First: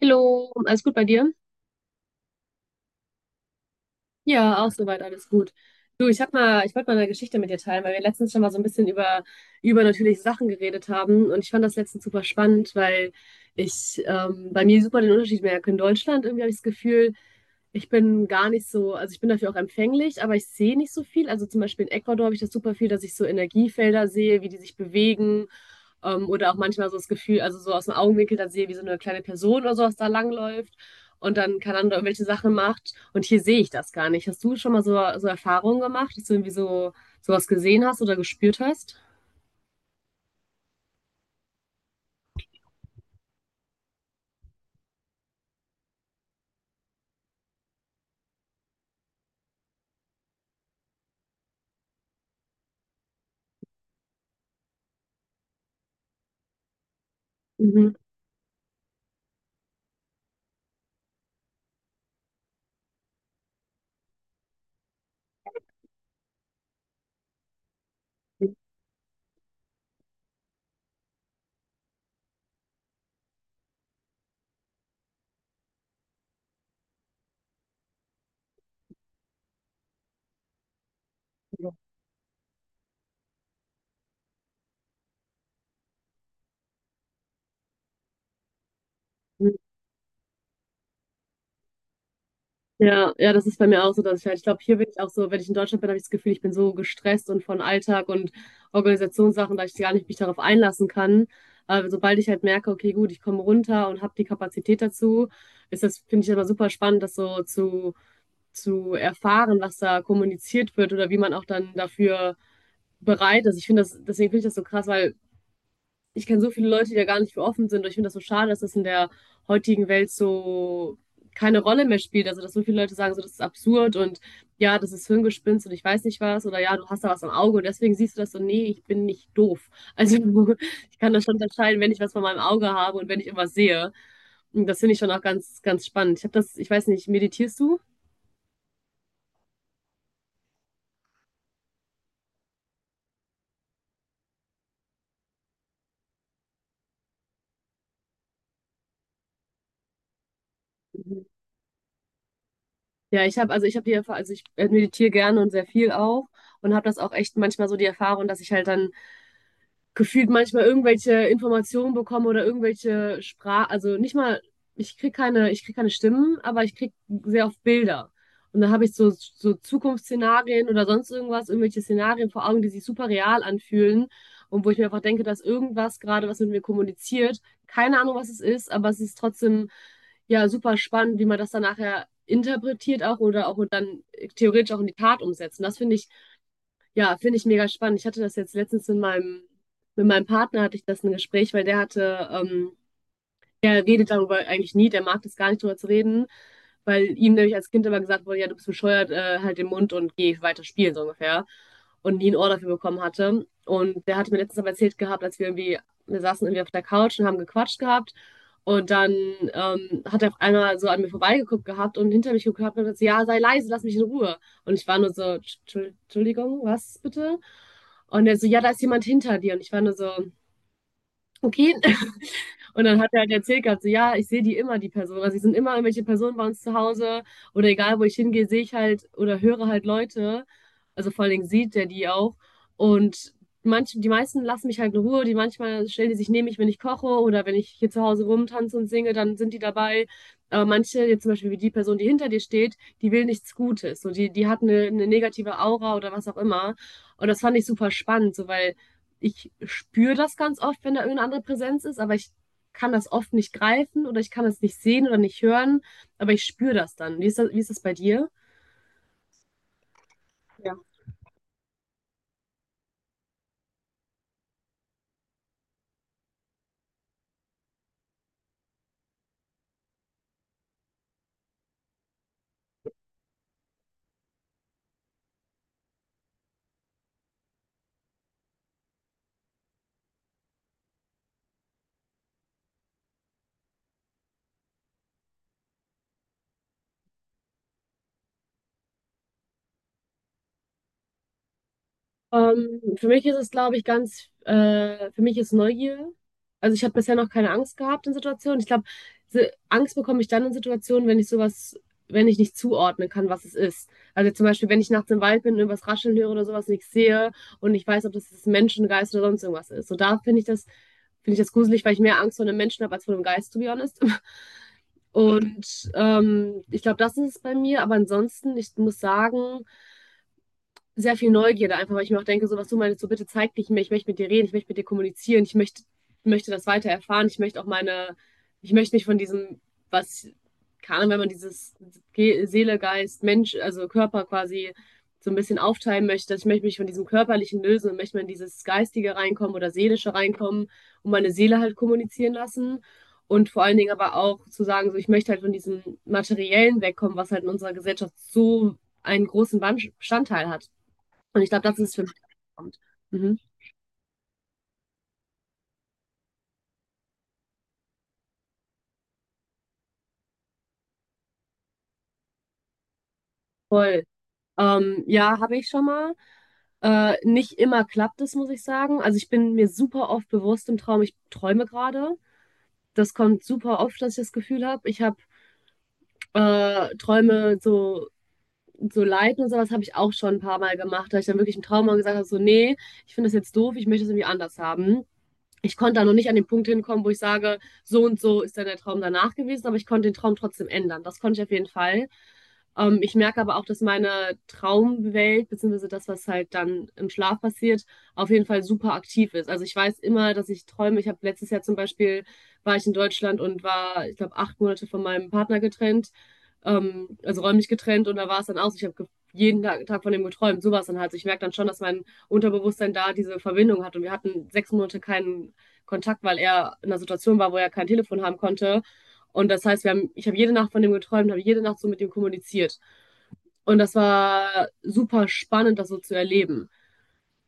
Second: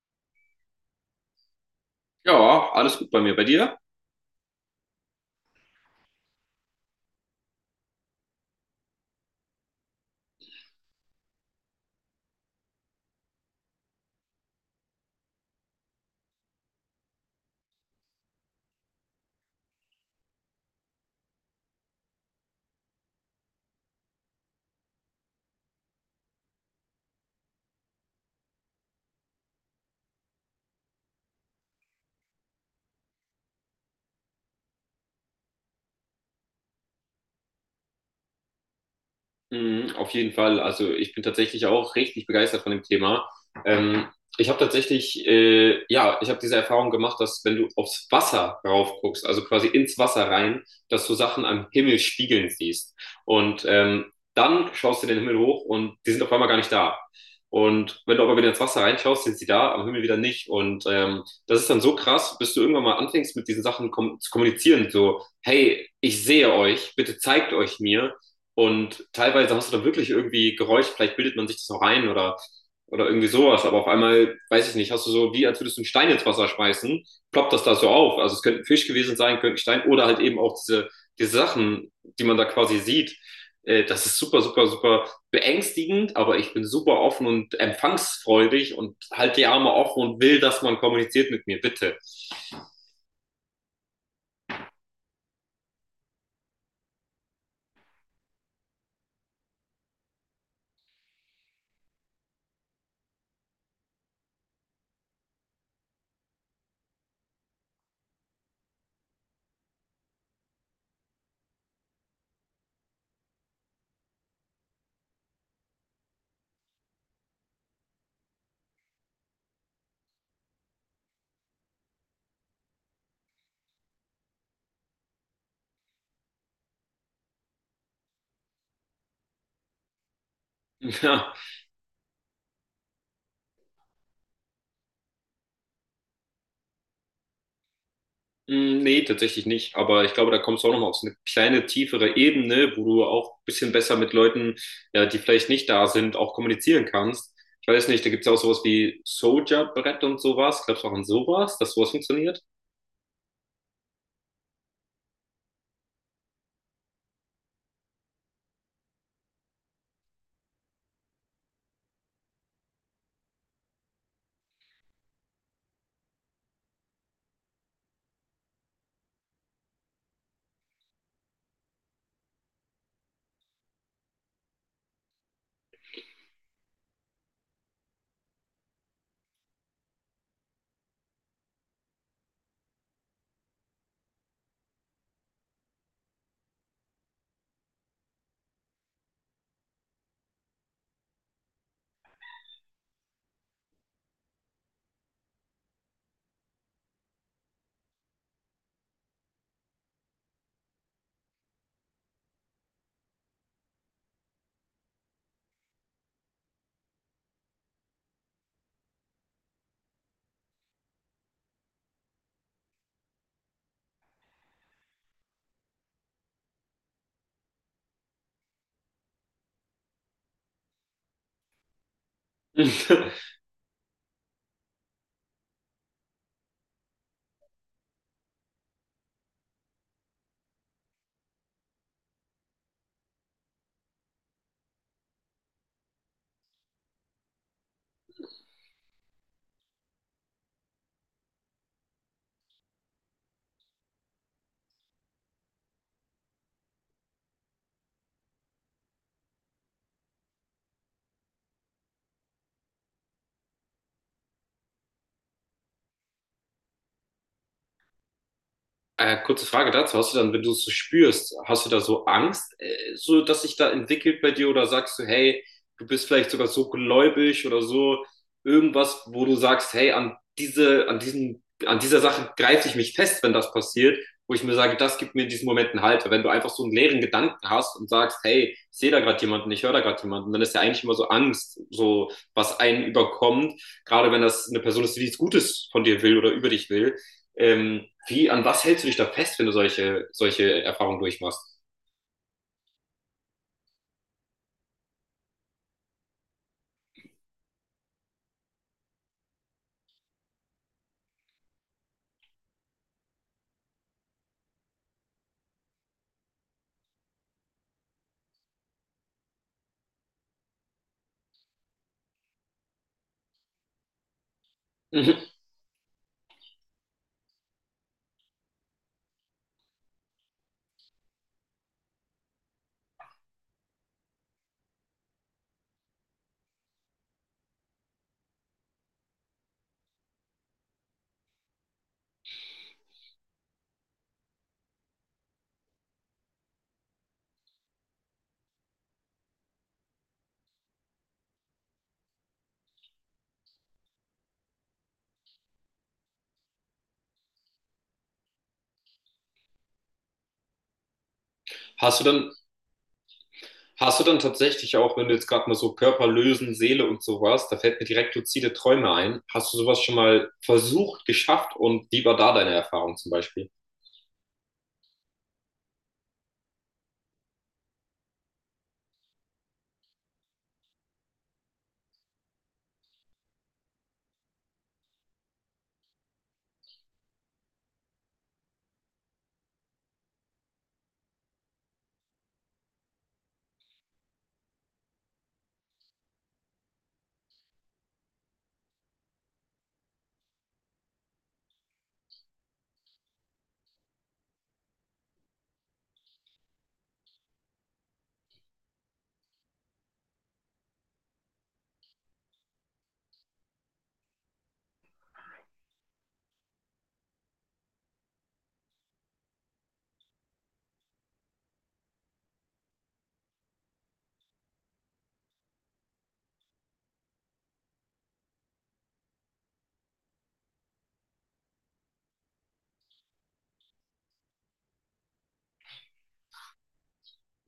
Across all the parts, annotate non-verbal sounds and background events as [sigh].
Hallo, alles gut bei dir? Ja, alles gut bei mir. Bei dir? Ja, auch soweit alles gut. Du, ich wollte mal eine Geschichte mit dir teilen, weil wir letztens schon mal so ein bisschen über übernatürliche Sachen geredet haben und ich fand das letztens super spannend, weil ich bei mir super den Unterschied merke. In Deutschland irgendwie habe ich das Gefühl, ich bin gar nicht so, also ich bin dafür auch empfänglich, aber ich sehe nicht so viel. Also zum Beispiel in Ecuador habe ich das super viel, dass ich so Energiefelder sehe, wie die sich bewegen. Oder auch manchmal so das Gefühl, also so aus dem Augenwinkel dann sehe, wie so eine kleine Person oder sowas da langläuft und dann keine Ahnung, irgendwelche Sachen macht. Und hier sehe ich das gar nicht. Hast du schon mal so Erfahrungen gemacht, dass du irgendwie so sowas gesehen hast oder gespürt hast? Mhm, auf jeden Fall. Also ich bin tatsächlich auch richtig begeistert von dem Thema. Ähm, ich habe tatsächlich, ja, ich habe diese Erfahrung gemacht, dass wenn du aufs Wasser rauf guckst, also quasi ins Wasser rein, dass du Sachen am Himmel spiegeln siehst. Und dann schaust du den Himmel hoch und die sind auf einmal gar nicht da. Mhm. Und wenn du aber wieder ins Wasser reinschaust, sind sie da, am Himmel wieder nicht. Und das ist dann so krass, bis du irgendwann mal anfängst, mit diesen Sachen kom zu kommunizieren. So, hey, ich sehe euch, bitte zeigt euch mir. Und teilweise hast du da wirklich irgendwie Geräusche, vielleicht bildet man sich das noch rein oder irgendwie sowas, aber auf einmal, weiß ich nicht, hast du so, wie als würdest du einen Stein ins Wasser schmeißen, ploppt das da so auf. Also es könnte ein Fisch gewesen sein, könnte ein Stein oder halt eben auch diese Sachen, die man da quasi sieht. Das ist super, super, super beängstigend, aber ich bin super offen und empfangsfreudig und halte die Arme offen und will, dass man kommuniziert mit mir, bitte. Ja, ja, das ist bei mir auch so, dass ich halt, ich glaube, hier bin ich auch so. Wenn ich in Deutschland bin, habe ich das Gefühl, ich bin so gestresst und von Alltag und Organisationssachen, dass ich gar nicht mich darauf einlassen kann. Aber sobald ich halt merke, okay, gut, ich komme runter und habe die Kapazität dazu, ist das, finde ich, immer super spannend, das so zu erfahren, was da kommuniziert wird oder wie man auch dann dafür bereit ist. Deswegen finde ich das so krass, weil ich kenne so viele Leute, die da gar nicht für offen sind. Und ich finde das so schade, dass das in der heutigen Welt so keine Rolle mehr spielt. Also, dass so viele Leute sagen, so, das ist absurd und ja, das ist Hirngespinst und ich weiß nicht was, oder ja, du hast da was am Auge und deswegen siehst du das so. Nee, ich bin nicht doof. Also, [laughs] ich [laughs] kann das Ja. schon unterscheiden, wenn ich was von meinem Auge habe und wenn ich irgendwas sehe. Und das finde ich schon auch ganz, ganz spannend. Ich weiß nicht, meditierst du? Mm, nee, tatsächlich nicht. Aber ich glaube, da kommst du auch nochmal auf so eine kleine tiefere Ebene, wo du auch ein bisschen besser mit ja, die vielleicht nicht da sind, auch kommunizieren kannst. Ich weiß nicht, da gibt es ja auch sowas wie Soldier-Brett und sowas. Glaubst du auch an sowas, dass sowas funktioniert? Ja, ich habe, also ich habe die Erfahrung, also ich meditiere gerne und sehr viel auch und habe das auch echt manchmal so die Erfahrung, dass ich halt dann gefühlt manchmal irgendwelche Informationen bekomme oder irgendwelche also nicht mal, ich krieg keine Stimmen, aber ich krieg sehr oft Bilder. Und dann habe ich so, so Zukunftsszenarien oder sonst irgendwas, irgendwelche Szenarien vor Augen, die sich super real anfühlen und wo ich mir einfach denke, dass irgendwas gerade was mit mir kommuniziert. Keine Ahnung, was es ist, aber es ist trotzdem ja super spannend, wie man das dann nachher interpretiert auch oder auch dann theoretisch auch in die Tat umsetzt. Und das finde ich, ja, finde ich mega spannend. Ich hatte das jetzt letztens mit meinem Partner, hatte ich das ein Gespräch, weil der hatte er redet darüber eigentlich nie, der mag das gar nicht drüber zu reden, weil ihm nämlich als Kind immer gesagt wurde, ja, du bist bescheuert, halt den Mund und geh weiter spielen, so ungefähr. Und nie ein Ohr dafür bekommen hatte. Und der hatte mir letztens aber erzählt gehabt, wir saßen irgendwie auf der Couch und haben gequatscht gehabt. Und dann hat er auf einmal so an mir vorbeigeguckt gehabt und hinter mich geguckt gehabt und hat gesagt, ja, sei leise, lass mich in Ruhe. Und ich war nur so, Entschuldigung, was bitte? Und er so, ja, da ist jemand hinter dir. Und ich war nur so, okay, und dann hat er halt [laughs] erzählt gehabt, so, ja, ich sehe die immer, die Person. Also, es sind immer irgendwelche Personen bei uns zu Hause oder egal, wo ich hingehe, sehe ich halt oder höre halt Leute. Also, vor allen Dingen sieht er die auch. Und die meisten lassen mich halt in Ruhe. Die, manchmal stellen die sich neben mich, wenn ich koche oder wenn ich hier zu Hause rumtanze und singe, dann sind die dabei. Aber manche, jetzt zum Beispiel wie die Person, die hinter dir steht, die will nichts Gutes. So, die hat eine negative Aura oder was auch immer. Und das fand ich super spannend, so, weil ich spüre das ganz oft, wenn da irgendeine andere Präsenz ist, aber ich kann das oft nicht greifen oder ich kann es nicht sehen oder nicht hören, aber ich spüre das dann. Wie ist das bei dir? Kurze Frage dazu. Hast du dann, wenn du es so Ja. spürst, hast du da so Angst, so dass sich da entwickelt bei dir oder sagst du, hey, du bist vielleicht sogar so gläubig oder so irgendwas, wo du sagst, hey, an dieser Sache greife ich mich fest, wenn das passiert, wo ich mir sage, das gibt mir in diesen Momenten Halt. Weil wenn du einfach so einen leeren Gedanken hast und sagst, hey, ich sehe da gerade jemanden, ich höre da gerade jemanden, dann ist ja eigentlich immer so Angst, so was einen überkommt, gerade wenn das eine Person ist, die nichts Gutes von dir will oder über dich will. Ähm, an was hältst du dich da wenn du solche Erfahrungen durchmachst? Für mich ist es, glaube ich, für mich ist Neugier. Also ich habe bisher noch keine Angst gehabt in Situationen. Ich glaube, Angst bekomme ich dann in Situationen, wenn ich sowas, wenn ich nicht zuordnen kann, was es ist. Also zum Beispiel, wenn ich nachts im Wald bin und irgendwas rascheln höre oder sowas, nichts sehe und nicht weiß, ob das jetzt ein Menschengeist oder sonst irgendwas ist. So da finde ich das gruselig, weil ich mehr Angst vor einem Menschen habe als vor einem Geist, to be honest. [laughs] Mhm. Und ich glaube, das ist es bei mir. Aber ansonsten, ich muss sagen, sehr viel Neugierde, einfach weil ich mir auch denke, so was du meinst, so bitte zeig dich mir, ich möchte mit dir reden, ich möchte mit dir kommunizieren, ich möchte das weiter erfahren. Ich möchte mich von diesem, was kann, wenn man dieses Ge Seele, Geist, Mensch, also Körper quasi so ein bisschen aufteilen möchte, dass ich möchte mich von diesem Körperlichen lösen und möchte mal in dieses Geistige reinkommen oder Seelische reinkommen und meine Seele halt kommunizieren lassen. Und vor allen Dingen aber auch zu sagen, so ich möchte halt von diesem Materiellen wegkommen, was halt in unserer Gesellschaft so einen großen Bestandteil hat. Und ich glaube, das ist Hast für du mich, dann, was kommt. Mhm. hast du dann tatsächlich auch, wenn du jetzt gerade mal so Körper lösen, Seele und sowas, da fällt mir direkt luzide Träume ein. Hast du sowas schon mal versucht, geschafft und wie war da deine Erfahrung zum Beispiel? Voll. Ja, habe ich schon mal. Nicht immer klappt es, muss ich sagen. Also ich bin mir super oft bewusst im Traum, ich träume gerade. Das kommt super oft, dass ich das Gefühl habe. Ich habe Träume so, so leiten und sowas habe ich auch schon ein paar Mal gemacht, da ich dann wirklich im Traum mal gesagt habe, so, nee, ich finde das jetzt doof, ich möchte es irgendwie anders haben. Ich konnte da noch nicht an den Punkt hinkommen, wo ich sage, so und so ist dann der Traum danach gewesen, aber ich konnte den Traum trotzdem ändern. Das konnte ich auf jeden Fall. Ich merke aber auch, dass meine Traumwelt beziehungsweise das, was halt dann im Schlaf passiert, auf jeden Fall super aktiv ist. Also ich weiß immer, dass ich träume. Ich habe letztes Jahr zum Beispiel, war ich in Deutschland, und war, ich glaube, 8 Monate von meinem Partner getrennt, also räumlich getrennt, und da war es dann aus. Ich habe jeden Tag von dem geträumt, sowas dann halt. Also ich merke dann schon, dass mein Unterbewusstsein da diese Verbindung hat, und wir hatten 6 Monate keinen Kontakt, weil er in einer Situation war, wo er kein Telefon haben konnte. Und das heißt, wir haben, ich habe jede Nacht von dem geträumt, habe jede Nacht so mit ihm kommuniziert. Und das war super spannend, das so zu erleben.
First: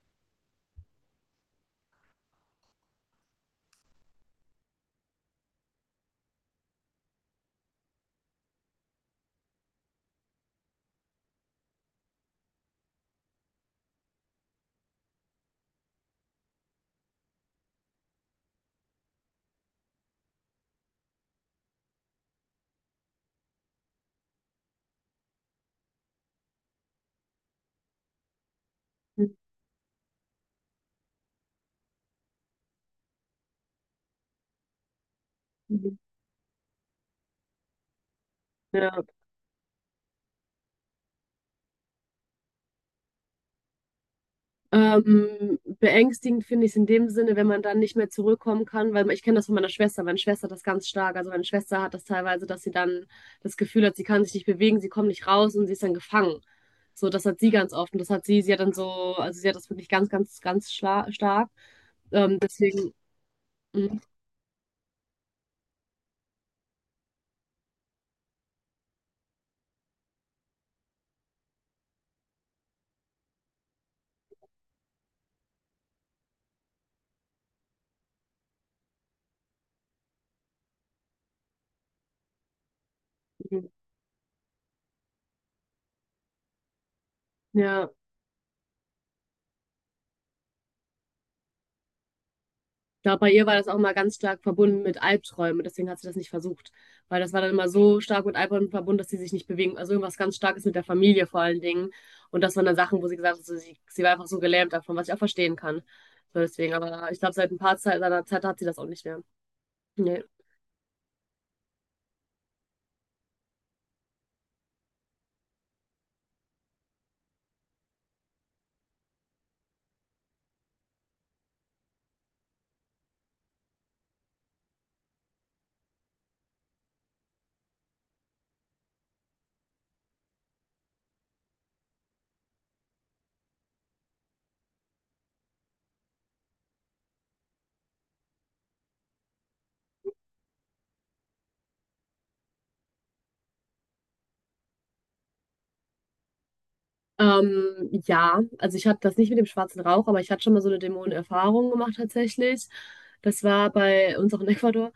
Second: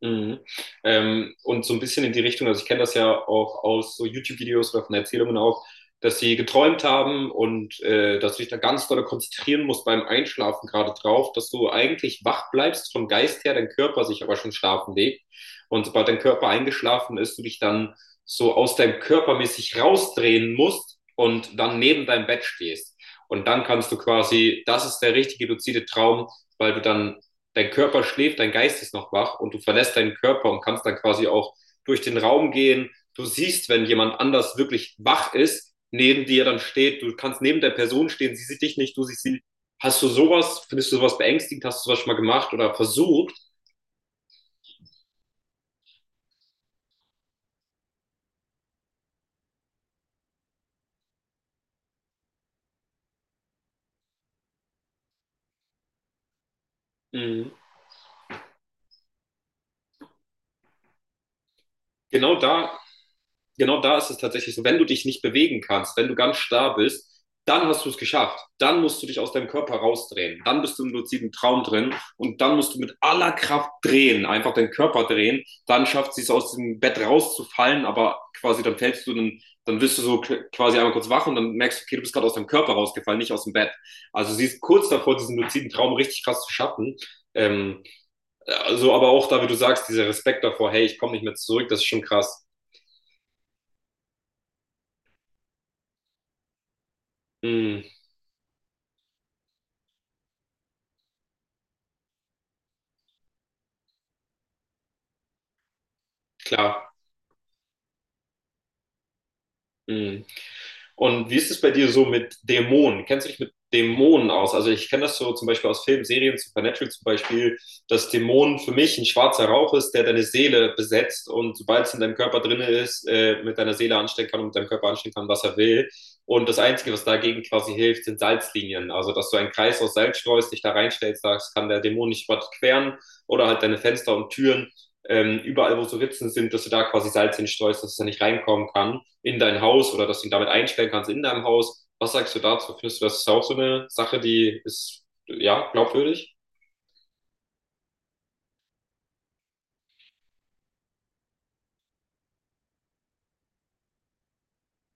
Mhm. Und so ein bisschen in die Richtung, also ich kenne das ja auch aus so YouTube-Videos oder von Erzählungen auch, dass sie geträumt haben und dass du dich da ganz doll konzentrieren musst beim Einschlafen gerade drauf, dass du eigentlich wach bleibst vom Geist her, dein Körper sich aber schon schlafen legt. Und sobald dein Körper eingeschlafen ist, du dich dann so aus deinem Körper mäßig rausdrehen musst und dann neben deinem Bett stehst. Und dann kannst du quasi, das ist der richtige luzide Traum, weil du dann dein Körper schläft, dein Geist ist noch wach und du verlässt deinen Körper und kannst dann quasi auch durch den Raum gehen. Du siehst, wenn jemand anders wirklich wach ist, Mhm. neben dir dann steht, du kannst neben der Person stehen, sie sieht dich Ja. nicht, du siehst sie. Hast du sowas, findest du sowas beängstigend, hast du sowas schon mal gemacht oder versucht? Beängstigend finde ich es in dem Sinne, wenn man dann nicht mehr zurückkommen kann, weil ich kenne das von meiner Schwester. Meine Schwester hat das ganz stark. Also meine Schwester hat das teilweise, dass sie dann das Gefühl hat, sie kann sich nicht bewegen, sie kommt nicht raus und sie ist dann gefangen. So, das hat Mhm. sie ganz oft, und das hat sie, sie hat dann so, also sie hat das wirklich ganz, ganz, ganz stark. Genau da Deswegen, genau da mhm, ist es tatsächlich so, wenn du dich nicht bewegen kannst, wenn du ganz starr bist, dann hast du es geschafft. Dann musst du dich aus deinem Körper rausdrehen. Dann bist du im luziden Traum drin und dann musst du mit aller Kraft drehen, einfach den Körper drehen. Dann schafft sie es aus dem Bett rauszufallen, aber quasi dann fällst dann wirst du so quasi einmal kurz wach und dann merkst du, okay, du bist gerade aus deinem Körper rausgefallen, nicht aus dem Bett. Also sie ist kurz davor, diesen luziden Traum richtig krass zu schaffen. Ähm, ja. also aber auch da, wie du sagst, dieser Respekt davor, hey, ich komme nicht mehr zurück, das ist schon krass. Ich glaube, bei ihr war das auch mal ganz stark verbunden mit Albträumen. Deswegen hat sie das nicht versucht. Weil das war dann immer Mhm, so stark mit Albträumen verbunden, dass sie sich nicht bewegen. Also irgendwas ganz Starkes mit der Familie vor allen Dingen. Und das waren dann Sachen, wo sie gesagt hat, so, sie war einfach so gelähmt davon, was ich auch verstehen kann. So deswegen, klar. aber ich glaube, seit ein paar Zeit, seit einer Zeit hat sie das auch nicht mehr. Nee. Mhm. Und wie ist es bei dir so mit Dämonen? Kennst du dich mit Dämonen aus? Also ich kenne das so zum Beispiel aus Filmen, Serien, Supernatural zum Beispiel, dass Dämonen für mich ein schwarzer Rauch ist, der deine Seele besetzt und sobald es in deinem Körper drin ist, mit deiner Seele anstellen kann und mit deinem Körper anstellen kann, was er will. Und das Einzige, was dagegen quasi hilft, sind Salzlinien. Also dass du einen Kreis aus Salz streust, dich da reinstellst, sagst, kann der Dämon nicht überqueren oder halt deine Fenster und Türen überall, wo so Ritzen sind, dass du da quasi Salz hinstreust, dass er nicht reinkommen kann in dein Haus oder dass du ihn damit einstellen kannst in deinem Haus. Was sagst du dazu? Findest du, das ist auch so eine Sache, die ist, ja, glaubwürdig? Ähm, ja, also ich hatte das nicht mit dem schwarzen Rauch, aber ich hatte schon mal so eine Dämonenerfahrung gemacht, tatsächlich. Das war bei uns auch in Ecuador.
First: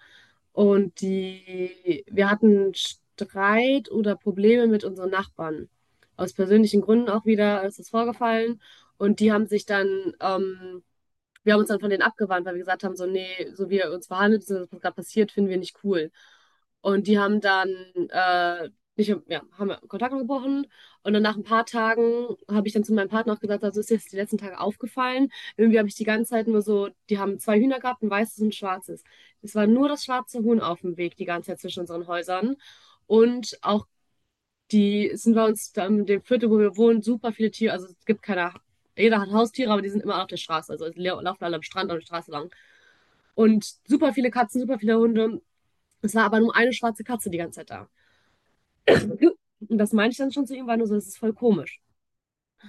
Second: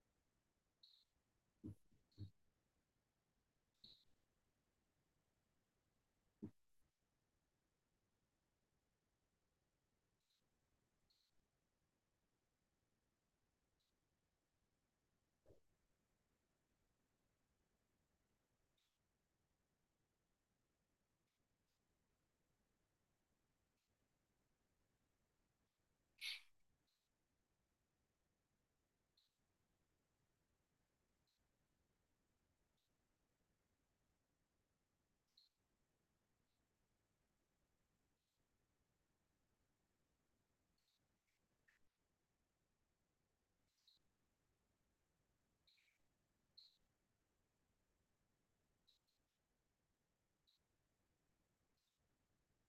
Und die, wir hatten Streit oder Probleme mit unseren Nachbarn. Aus persönlichen Gründen auch wieder ist das vorgefallen. Und die haben sich dann Wir haben uns dann von denen abgewandt, weil wir gesagt haben, so, nee, so wie ihr uns verhandelt, so, was gerade passiert, finden wir nicht cool. Und die haben dann, äh, nicht, ja, haben wir Kontakt gebrochen. Und dann nach ein paar Tagen habe ich dann zu meinem Partner auch gesagt, also ist jetzt die letzten Tage aufgefallen. Irgendwie habe ich die ganze Zeit nur so, die haben zwei Hühner gehabt, ein weißes und ein schwarzes. Es war nur das schwarze Huhn auf dem Weg die ganze Zeit zwischen unseren Häusern. Und auch die sind bei uns in dem Viertel, wo wir wohnen, super viele Tiere. Also es gibt keine, jeder hat Haustiere, aber die sind immer auf der Straße. Also die laufen alle am Strand, an der Straße lang. Und super viele Katzen, super viele Hunde. Es war aber nur eine schwarze Katze die ganze Zeit da. Und das meinte ich dann schon zu ihm, war nur so, das ist voll komisch.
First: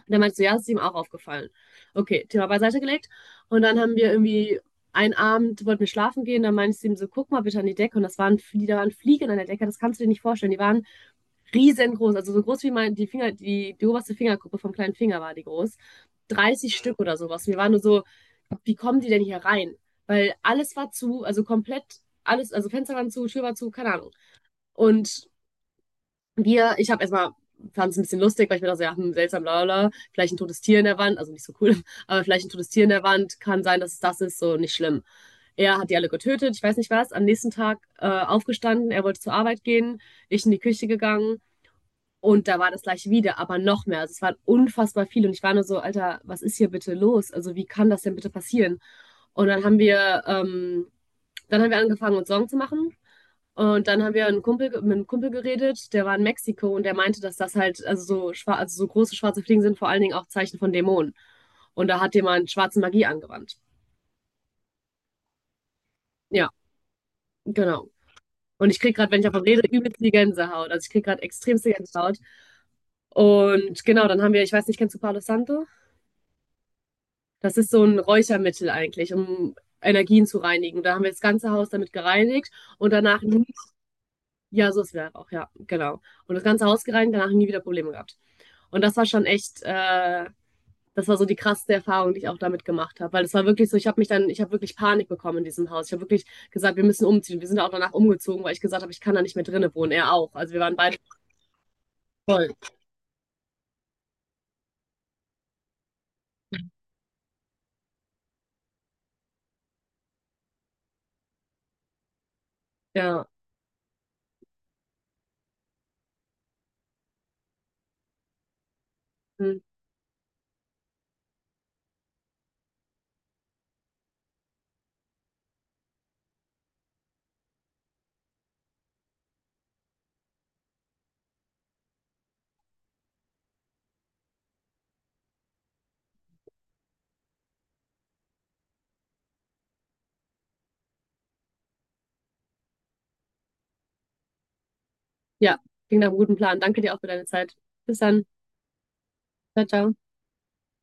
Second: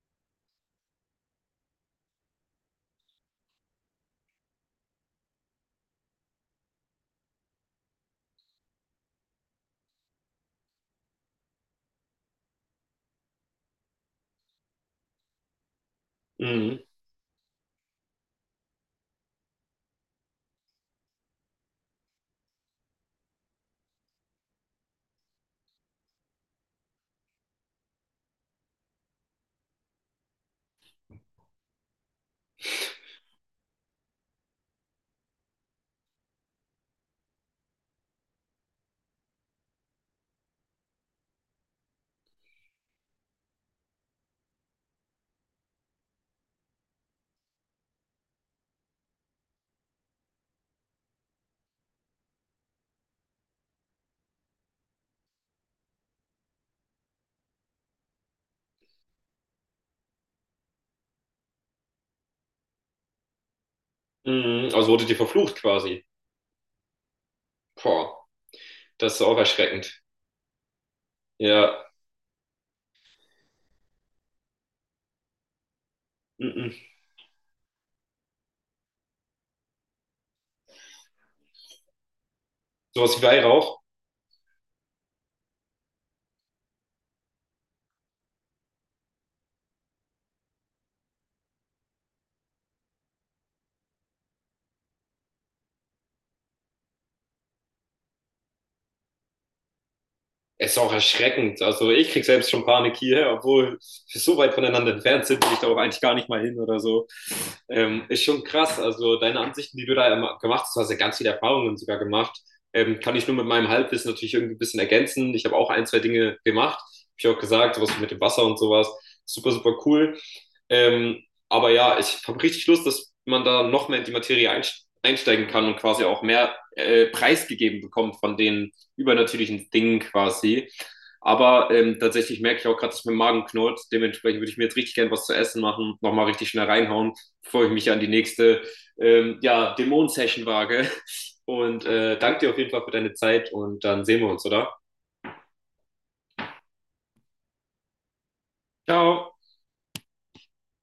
Der meinte so, ja, das ist ihm auch aufgefallen. Okay, Thema beiseite gelegt. Und dann haben wir irgendwie einen Abend, wollten wir schlafen gehen, dann meinte ich zu ihm so, guck mal bitte an die Decke. Und das waren, da waren Fliegen an der Decke, das kannst du dir nicht vorstellen. Die waren riesengroß, also so groß wie mein, die oberste Fingergruppe vom kleinen Finger war die groß. 30 Mhm. Stück oder sowas. Wir waren nur so, wie kommen die denn hier rein? Weil alles war zu, also komplett alles, also Fenster waren zu, Tür war zu, keine Ahnung. Und ich habe erstmal, fand es ein bisschen lustig, weil ich mir dachte, so, ja, hm, seltsam, bla, bla, bla, vielleicht ein totes Tier in der Wand, also nicht so cool, [laughs] aber vielleicht ein totes Tier in der Wand, kann sein, dass es das ist, so nicht schlimm. Er hat die alle getötet, ich weiß nicht was, am nächsten Tag aufgestanden, er wollte zur Arbeit gehen, ich in die Küche gegangen, und da war das gleich wieder, aber noch mehr. Also es waren unfassbar viele. Und ich war nur so, Alter, was ist hier bitte los? Also wie kann das denn bitte passieren? Und dann haben wir angefangen, uns Sorgen zu machen. Und dann haben wir mit einem Kumpel geredet, der war in Mexiko und der meinte, dass das halt, also so, also so große schwarze Fliegen sind vor allen Dingen auch Zeichen von Dämonen. Und da hat jemand schwarze Magie angewandt. Mhm. Also wurde dir verflucht quasi. Ja, genau. Boah, Und ich kriege gerade, das ist wenn ich auch davon rede, erschreckend. übelst die Gänsehaut. Also ich kriege gerade extremste Ja. Gänsehaut. Und genau, dann haben wir, ich weiß nicht, kennst du Palo Santo? Mhm. Das ist so ein Räuchermittel eigentlich, um Energien zu reinigen. Da haben wir das ganze Haus damit gereinigt und Sowas wie danach nie. Weihrauch. Ja, so ist es halt auch, ja, genau. Und das ganze Haus gereinigt, danach nie wieder Probleme gehabt. Und das war schon echt das war so die krasseste Erfahrung, die ich auch damit gemacht habe, weil das war wirklich so, ich habe wirklich Panik bekommen in diesem Haus. Ich habe wirklich gesagt: „Wir müssen umziehen.“ Wir sind auch danach umgezogen, weil ich gesagt habe: „Ich kann da nicht mehr drinnen wohnen.“ Er auch. Also, wir Es waren ist auch beide erschreckend. Also ich krieg voll. selbst schon Panik hier, obwohl wir so weit voneinander entfernt sind, will ich da auch eigentlich gar nicht mal hin oder so. Ist schon krass. Also deine Ansichten, die du da immer gemacht hast, du hast ja ganz viele Erfahrungen sogar gemacht. Kann ich Ja, nur mit meinem Halbwissen natürlich irgendwie ein bisschen ergänzen. Ich habe auch ein, zwei Dinge gemacht. Hab ich auch gesagt, sowas mit dem Wasser und sowas. Super, mhm. super cool. Ähm, aber ja, ich habe richtig Lust, dass man da noch mehr in die Materie einsteigt einsteigen kann und quasi auch mehr preisgegeben bekommt von den übernatürlichen Dingen quasi. Aber tatsächlich merke ich auch gerade, dass mein Magen knurrt. Dementsprechend würde ich mir jetzt richtig gern was zu essen machen, nochmal richtig schnell reinhauen, bevor ich mich an die nächste ja, dämonen session wage. Und danke dir auf jeden Fall für deine Zeit und dann sehen wir uns, oder? Ja, klingt nach einem guten Plan. Danke dir auch für deine Zeit. Bis dann. Ciao! Ciao. Tschau.